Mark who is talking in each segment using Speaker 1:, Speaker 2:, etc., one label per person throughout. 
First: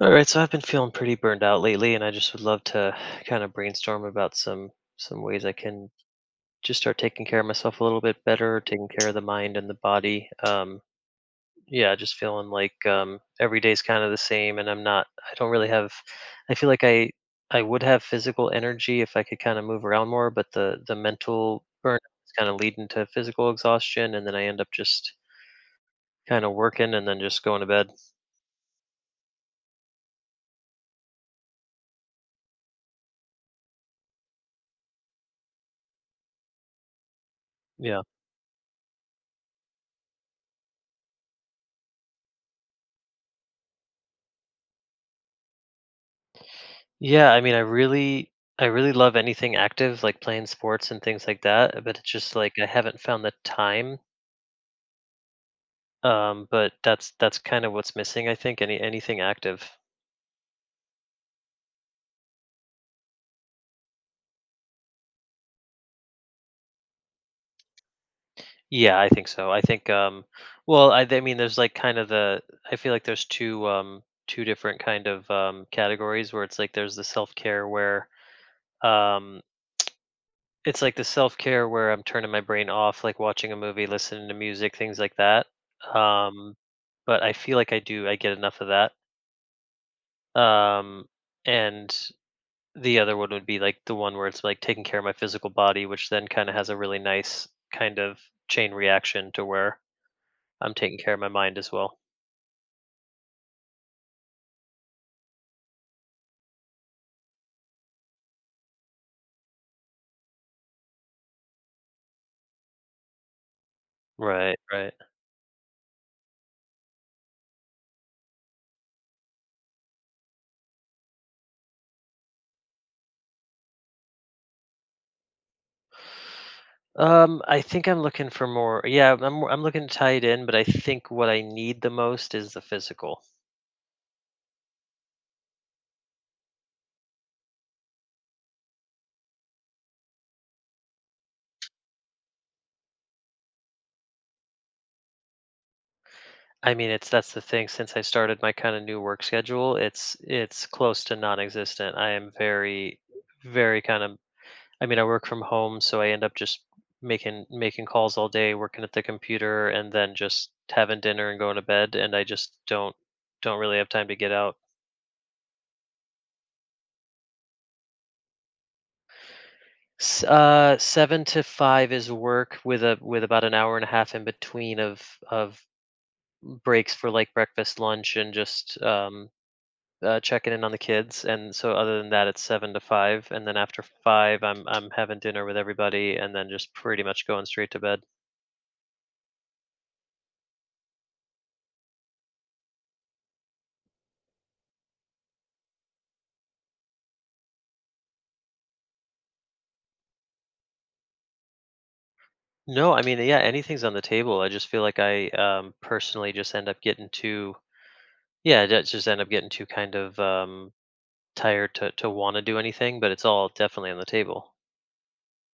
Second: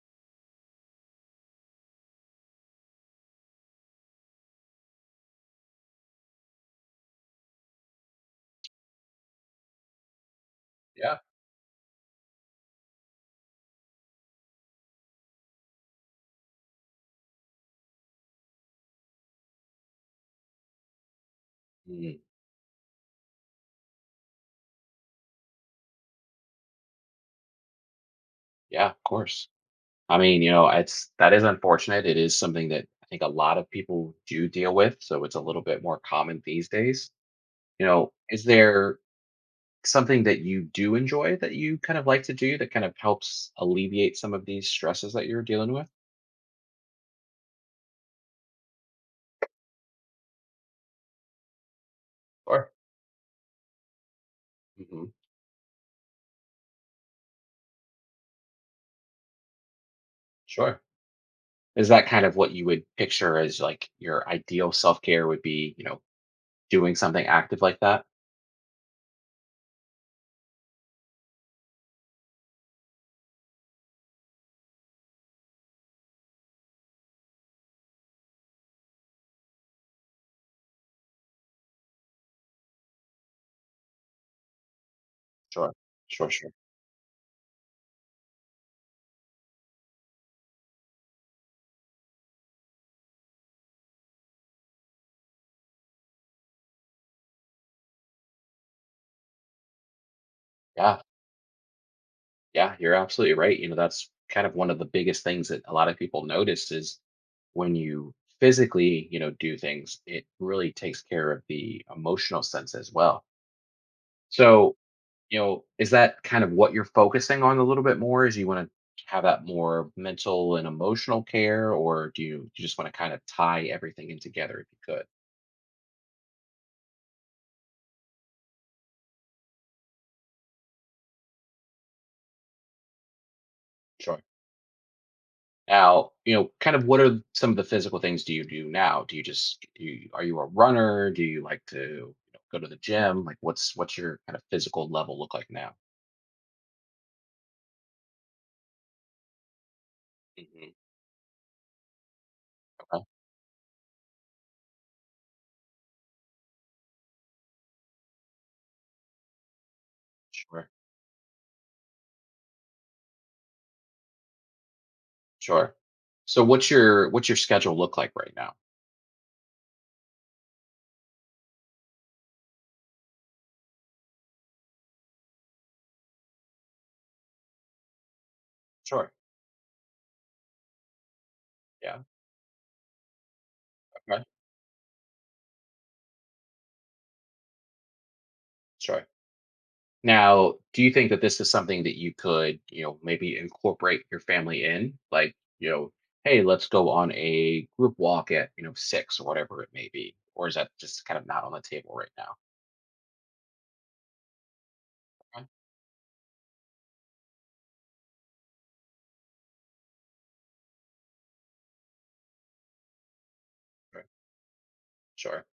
Speaker 1: All right, so I've been feeling pretty burned out lately, and I just would love to kind of brainstorm about some ways I can just start taking care of myself a little bit better, taking care of the mind and the body.
Speaker 2: Yeah.
Speaker 1: Yeah, just feeling like every day's kind of the same, and I'm not. I don't really have. I feel like I would have physical energy if I could kind of move around more, but the mental burnout
Speaker 2: Mm,
Speaker 1: is kind of leading to physical exhaustion, and then I end up just kind of working and then just going to bed.
Speaker 2: yeah, of course. I mean, it's that is unfortunate. It is something that I think a lot of people do deal with, so it's a little bit more common these days.
Speaker 1: Yeah.
Speaker 2: Is there something that you do enjoy that you kind of like to do that kind of helps alleviate some of these stresses that you're dealing with?
Speaker 1: Yeah, I mean, I really love anything active, like playing sports and things like that, but it's just like I
Speaker 2: Sure.
Speaker 1: haven't found the time.
Speaker 2: Hmm.
Speaker 1: But that's kind of what's missing, I think. Anything active.
Speaker 2: Sure. Is that kind of what you would picture as like your ideal self care would be, doing something active like that?
Speaker 1: Yeah, I think so. I think well, I mean there's like kind of the I feel like there's two two different kind of categories where it's like there's the self-care where um it's like the self-care where I'm turning my brain off, like watching a movie, listening to music, things like that.
Speaker 2: Sure. Sure, sure.
Speaker 1: Um, but I feel like I get enough of that. Um, and the other one would be like the one where it's like taking care of my physical body, which then kind of has a really nice kind of chain reaction to where I'm taking
Speaker 2: Yeah.
Speaker 1: care of my mind as well.
Speaker 2: Yeah, you're absolutely right. That's kind of one of the biggest things that a lot of people notice is when you physically, do things, it really takes care of the emotional sense as well.
Speaker 1: Right,
Speaker 2: So,
Speaker 1: right.
Speaker 2: is that kind of what you're focusing on a little bit more? Is you want to have that more mental and emotional care, or you just want to kind of tie everything in together if you could?
Speaker 1: I think I'm looking for more. Yeah, I'm looking to tie it in, but I think what I need the most is the physical.
Speaker 2: Sure. Now, kind of what are some of the physical things do you do now? Do you just do you, are you a runner? Do you like to go to the gym? Like what's your kind of physical level look like now?
Speaker 1: I mean, it's that's the thing. Since I started my kind of new work schedule, it's
Speaker 2: Hmm.
Speaker 1: close to non-existent. I am very,
Speaker 2: Okay.
Speaker 1: very kind of. I mean, I work from home, so I end up just making calls all day, working at the computer, and then just
Speaker 2: Sure.
Speaker 1: having dinner and going to bed. And I just don't really have time to get out.
Speaker 2: Sure. So what's your schedule look like right now?
Speaker 1: 7 to 5 is work with a with about an hour and a half in between of breaks for like breakfast, lunch, and just
Speaker 2: Sure.
Speaker 1: checking in on the kids, and so other
Speaker 2: Yeah.
Speaker 1: than that, it's 7 to 5, and then after
Speaker 2: Okay.
Speaker 1: 5, I'm having dinner with everybody, and then just pretty much going straight to bed.
Speaker 2: Sure. Now, do you think that this is something that you could, maybe incorporate your family in? Like, hey, let's go on a group walk at, six or whatever it may be. Or is that just kind of not on the table right now?
Speaker 1: No, I mean, yeah, anything's on the table. I just feel like I
Speaker 2: Okay.
Speaker 1: um, personally just end up getting too, yeah, I just end up getting too kind of tired to want to do anything, but it's all definitely on
Speaker 2: Sure.
Speaker 1: the table.
Speaker 2: Sure.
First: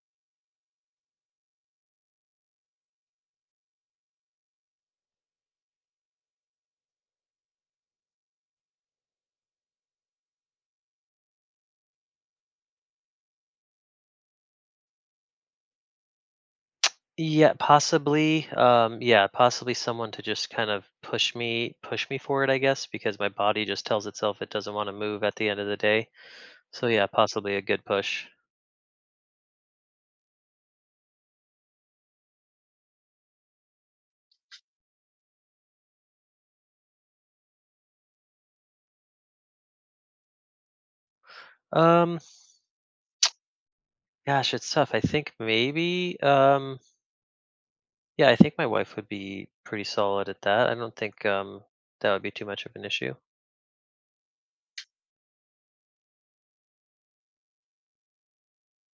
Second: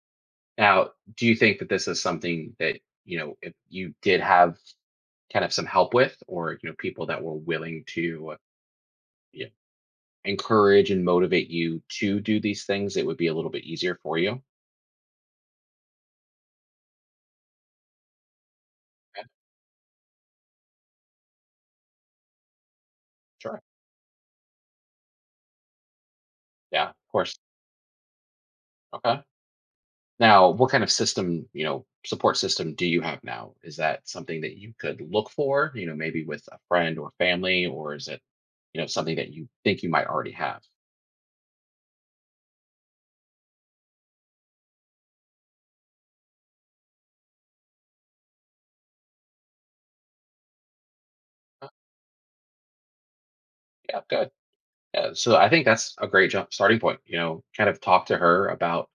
Speaker 2: Now, do you think that this is something that, if you did have kind of some help with or, people that were willing to you know, encourage and motivate you to do these things, it would be a little bit easier for you?
Speaker 1: Yeah, possibly.
Speaker 2: Okay.
Speaker 1: Yeah, possibly someone to just kind of push me forward, I guess, because my
Speaker 2: Sure.
Speaker 1: body just tells itself it doesn't want to move at the end of the day. So
Speaker 2: Yeah,
Speaker 1: yeah,
Speaker 2: of course.
Speaker 1: possibly a good push.
Speaker 2: Okay. Now, what kind of system, support system do you have now? Is that something that you could look for, maybe with a friend or family, or is it, something that you think you might already have?
Speaker 1: Um, Gosh, it's tough. I think maybe yeah, I think my wife would be pretty solid at that. I don't think
Speaker 2: Uh,
Speaker 1: that would be too much of an issue.
Speaker 2: Yeah, good. So I think that's a great jump starting point. Kind of talk to her about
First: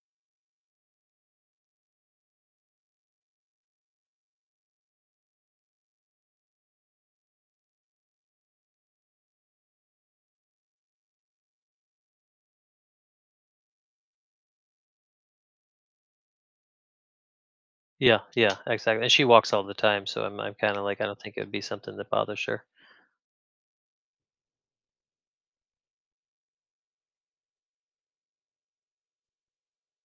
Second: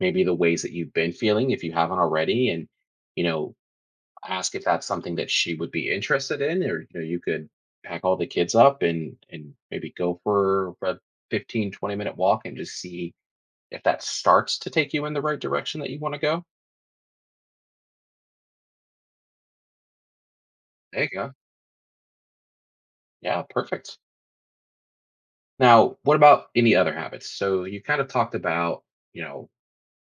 Speaker 2: maybe the ways that you've been feeling if you haven't already, and you know, ask if that's something that she would be interested in, or you could pack all the kids up and maybe go for a 15 to 20 minute walk and just see if that starts to take you in the right direction that you want to go.
Speaker 1: Yeah, yeah, exactly. And she walks all the time, so I'm kind of like
Speaker 2: There
Speaker 1: I
Speaker 2: you
Speaker 1: don't
Speaker 2: go.
Speaker 1: think it would be something that bothers her.
Speaker 2: Yeah, perfect. Now, what about any other habits? So you kind of talked about, you know,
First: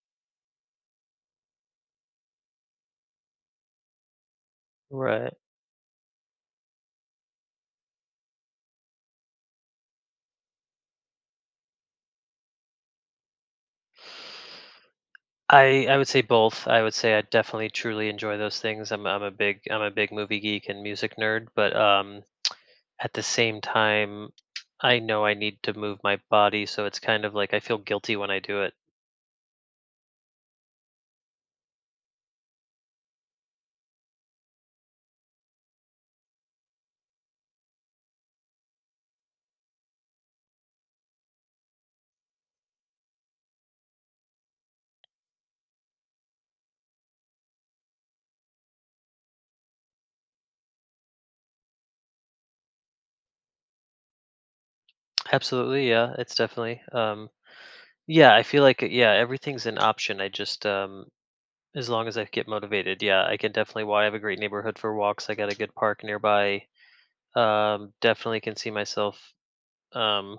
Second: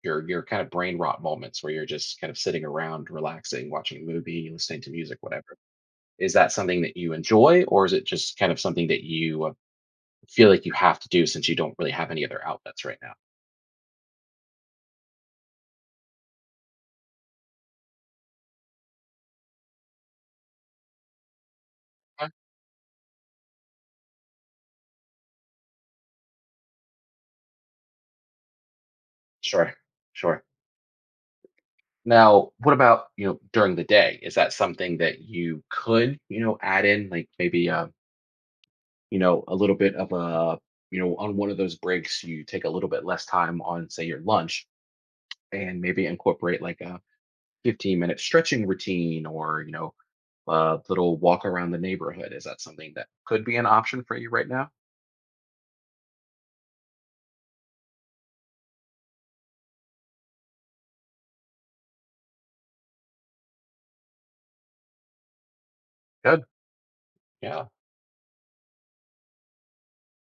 Speaker 2: your kind of brain rot moments where you're just kind of sitting around relaxing, watching a movie, listening to music,
Speaker 1: Right.
Speaker 2: whatever. Is that something that you enjoy, or is it just kind of something that you feel like you have to do since you don't really have any other outlets right now?
Speaker 1: I would say both. I would say I definitely truly enjoy those things. I'm a big movie geek and music nerd, but
Speaker 2: Okay.
Speaker 1: at the same time I know I need to move my body, so it's kind of like I feel guilty when I do it.
Speaker 2: Sure. Sure. Now, what about, during the day, is that something that you could, add in like maybe, a little bit of a on one of those breaks you take a little bit less time on, say, your lunch, and maybe incorporate like a 15-minute stretching routine or, a little walk around the neighborhood? Is that something that could be an option for you right now?
Speaker 1: Absolutely, yeah, it's definitely yeah, I feel like yeah, everything's an option. I just as long as I get motivated, yeah, I can definitely why I have a great neighborhood for walks. I got a good park
Speaker 2: Good.
Speaker 1: nearby.
Speaker 2: Yeah.
Speaker 1: Definitely can see myself um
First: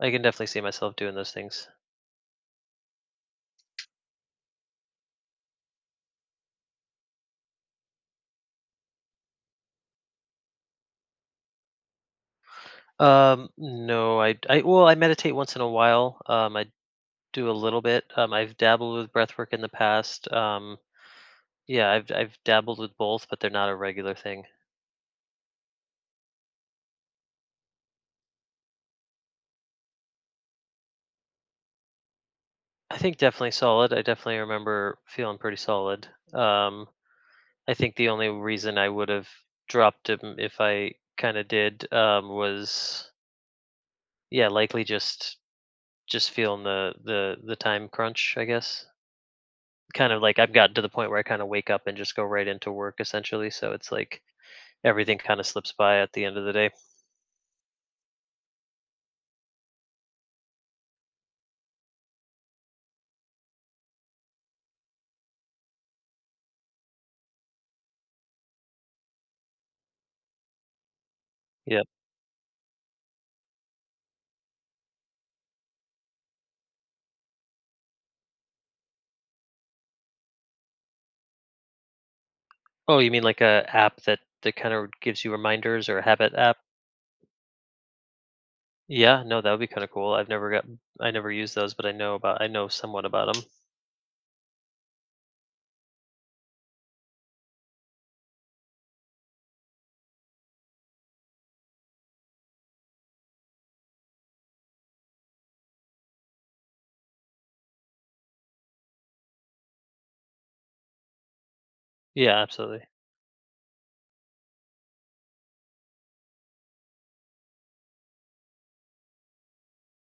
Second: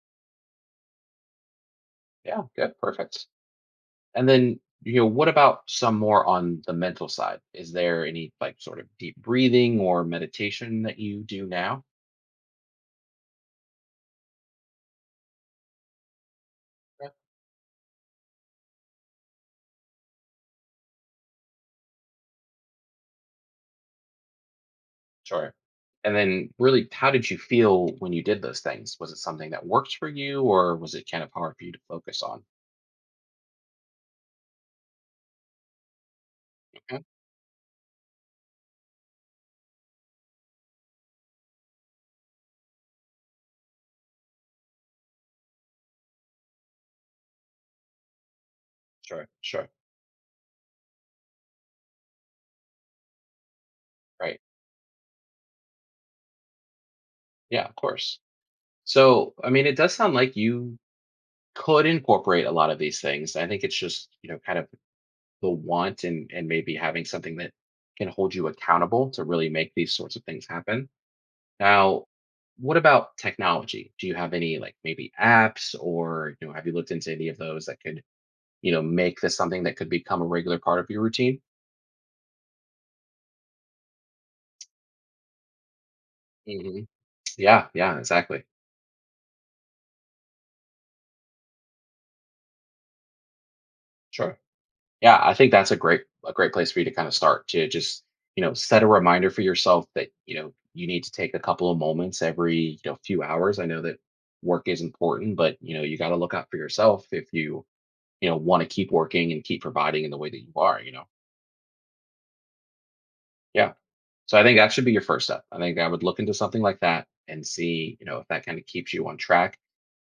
Speaker 1: I can definitely see myself doing those things.
Speaker 2: Yeah. Good. Perfect. And then, what about some more on the mental side? Is there any like sort of deep breathing or meditation that you do now?
Speaker 1: No, I well, I meditate once in a while. I
Speaker 2: Yeah.
Speaker 1: do a little bit. I've dabbled with breath work in the past. Yeah, I've dabbled with both, but they're not a regular thing.
Speaker 2: Sure. And then, really, how did you feel when you did those things? Was it something that worked for you, or was it kind of hard for you to focus on?
Speaker 1: I think definitely solid. I definitely remember feeling pretty solid. Um,
Speaker 2: Okay.
Speaker 1: I think the only reason I would have dropped him if I kind of did was yeah, likely just feeling the time crunch. I guess
Speaker 2: Sure, sure.
Speaker 1: kind of like I've gotten to the point where I kind of wake up and just go right into work essentially. So it's like
Speaker 2: Right.
Speaker 1: everything kind of slips by at the end of the day.
Speaker 2: Yeah, of course. So, I mean, it does sound like you could incorporate a lot of these things. I think it's just, kind of the want and maybe having something that can hold you accountable to really make these sorts of things happen.
Speaker 1: Yeah.
Speaker 2: Now, what about technology? Do you have any like maybe apps or have you looked into any of those that could, make this something that could become a regular part of your routine?
Speaker 1: Oh, you mean like a app that kind of gives you reminders or a habit app?
Speaker 2: Hmm. Yeah, yeah, exactly.
Speaker 1: Yeah, no, that would be kind of cool. I've never got, I never used those, but I know about, I know somewhat about them.
Speaker 2: Sure. Yeah, I think that's a great place for you to kind of start to just, set a reminder for yourself that, you need to take a couple of moments every, few hours. I know that work is important, but you got to look out for yourself if you, want to keep working and keep providing in the way that you are.
Speaker 1: Yeah, absolutely.
Speaker 2: Yeah. So I think that should be your first step. I think I would look into something like that and see, if that kind of keeps you on track.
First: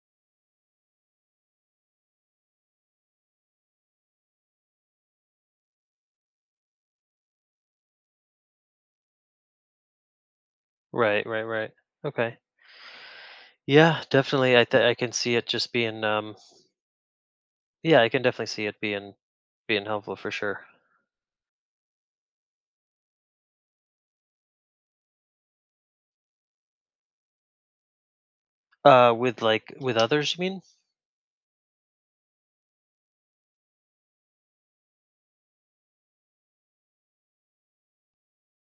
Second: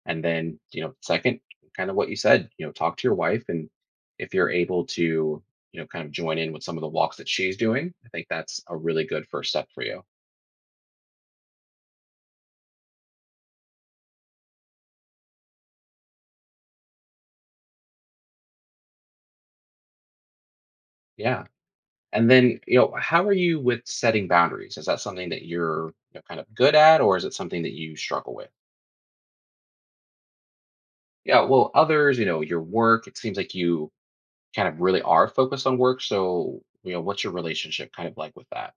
Speaker 2: And then, second, kind of what you said, talk to your wife and if you're able to, kind of join in with some of the walks that she's doing, I think that's a really good first step for you.
Speaker 1: Right, right, right. Okay. Yeah, definitely. I can see it just being yeah, I can definitely see it being helpful for sure.
Speaker 2: Yeah. And then, how are you with setting boundaries? Is that something that you're kind of good at or is it something that you struggle with?
Speaker 1: With others, you mean?
Speaker 2: Yeah, well, others, your work, it seems like you kind of really are focused on work. So, what's your relationship kind of like with that?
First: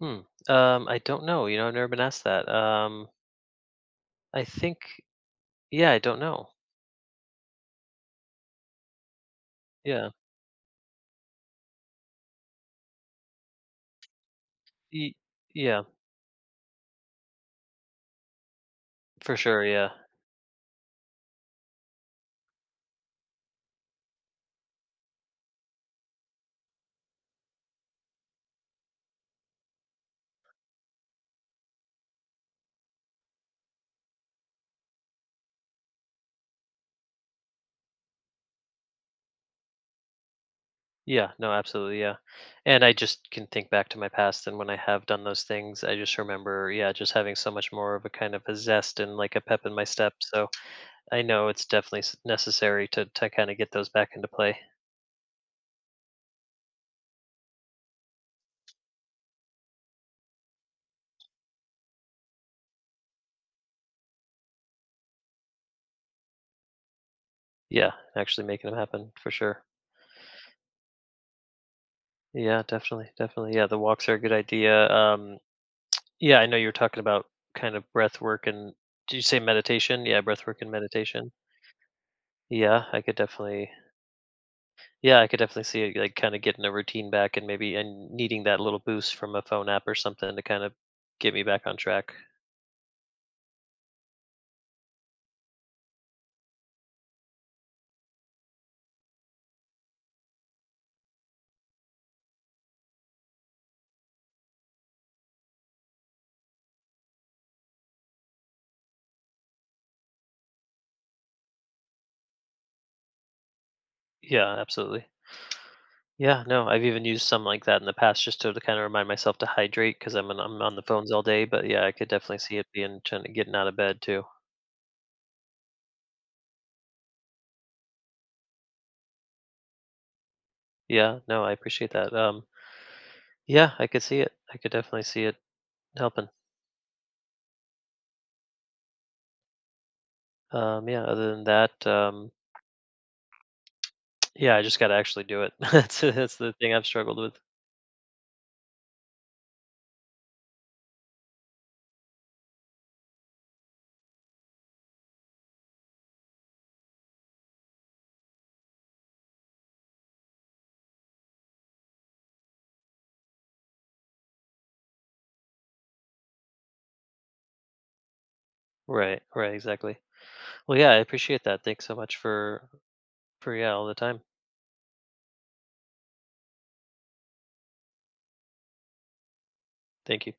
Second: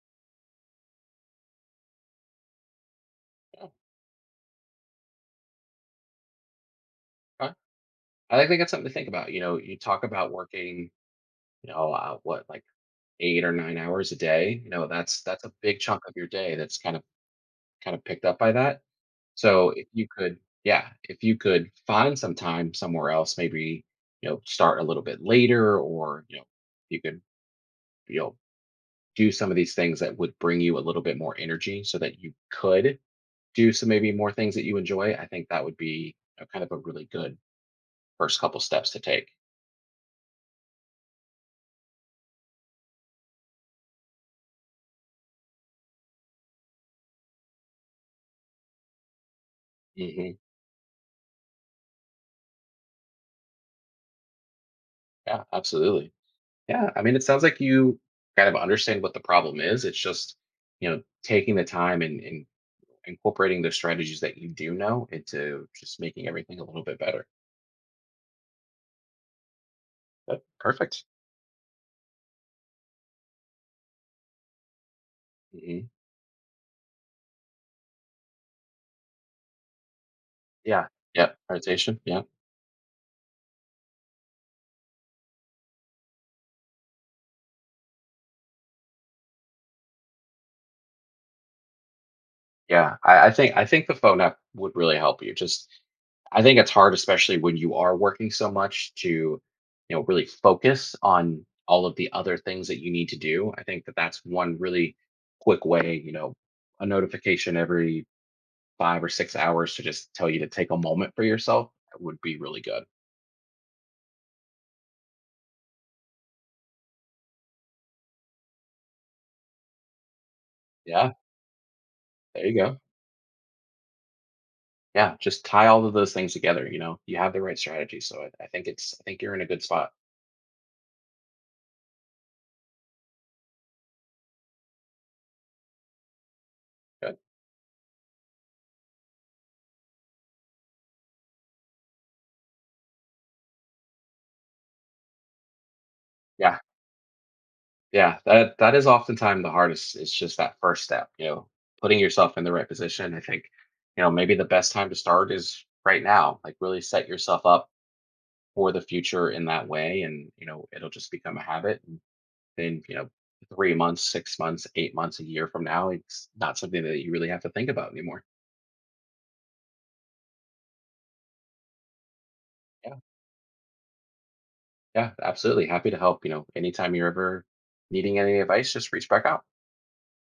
Speaker 1: Hmm. I don't know. You know, I've never been asked that.
Speaker 2: Yeah,
Speaker 1: I think, yeah, I don't know.
Speaker 2: okay. I think that's something to think about. You talk
Speaker 1: Yeah.
Speaker 2: about working, what like 8 or 9 hours a day.
Speaker 1: Y-
Speaker 2: That's a big
Speaker 1: yeah,
Speaker 2: chunk of your day that's kind of picked up by that.
Speaker 1: for sure.
Speaker 2: So,
Speaker 1: Yeah.
Speaker 2: if you could find some time somewhere else, maybe start a little bit later, or you could you know do some of these things that would bring you a little bit more energy so that you could do some maybe more things that you enjoy, I think that would be a kind of a really good first couple steps to take.
Speaker 1: Yeah, no, absolutely, yeah. And I just can think back to my past and when I have done those things, I just remember, yeah, just having so much more of a kind of a zest and like a pep in my step.
Speaker 2: Hmm.
Speaker 1: So I know it's definitely necessary to kind of get those back into play.
Speaker 2: Yeah, absolutely. Yeah, I mean, it sounds like you kind of understand what the problem is. It's just taking the time and incorporating those strategies that you do know into just making everything a little bit better.
Speaker 1: Yeah, actually making them happen for sure.
Speaker 2: But perfect.
Speaker 1: Yeah, definitely, definitely. Yeah, the walks are a good idea.
Speaker 2: Hmm.
Speaker 1: Yeah, I know you were talking about kind of breath work and did you say meditation? Yeah, breath work and
Speaker 2: Yeah.
Speaker 1: meditation.
Speaker 2: Yeah. Meditation. Yeah.
Speaker 1: Yeah, I could definitely. Yeah, I could definitely see it like kind of getting a routine back and maybe and needing that little boost from a phone app or something to kind of get me back on track.
Speaker 2: Yeah, I think I think the phone app would really help you. Just I think it's hard, especially when you are working so much, to really focus on all of the other things that you need to do. I think that that's one really quick way. A notification every 5 or 6 hours to just tell you to take a moment for yourself would be really good.
Speaker 1: Yeah, absolutely. Yeah, no, I've even used some like that in the past just to, kind of remind myself to hydrate because I'm on the phones
Speaker 2: Yeah,
Speaker 1: all day. But yeah, I could definitely
Speaker 2: there you
Speaker 1: see it
Speaker 2: go.
Speaker 1: being trying to getting out of bed too.
Speaker 2: Yeah, just tie all of those things together. You have the right strategy, so I think it's I think you're in a good spot.
Speaker 1: Yeah, no, I appreciate that. Yeah, I could see it. I could definitely see it helping.
Speaker 2: Good.
Speaker 1: Yeah, other than that, yeah, I just got to actually do it. That's the
Speaker 2: Yeah.
Speaker 1: thing I've struggled with.
Speaker 2: Yeah, that that is oftentimes the hardest. It's just that first step, putting yourself in the right position. I think, maybe the best time to start is right now. Like really set yourself up for the future in that way, and it'll just become a habit. And then, 3 months, 6 months, 8 months, a year from now, it's not something that you really have to think about anymore.
Speaker 1: Right, right, exactly. Well, yeah, I appreciate that. Thanks so much for
Speaker 2: Yeah,
Speaker 1: for yeah, all the time.
Speaker 2: yeah, absolutely. Happy to help. Anytime you're ever needing any advice, just reach back out.
Speaker 1: Thank you.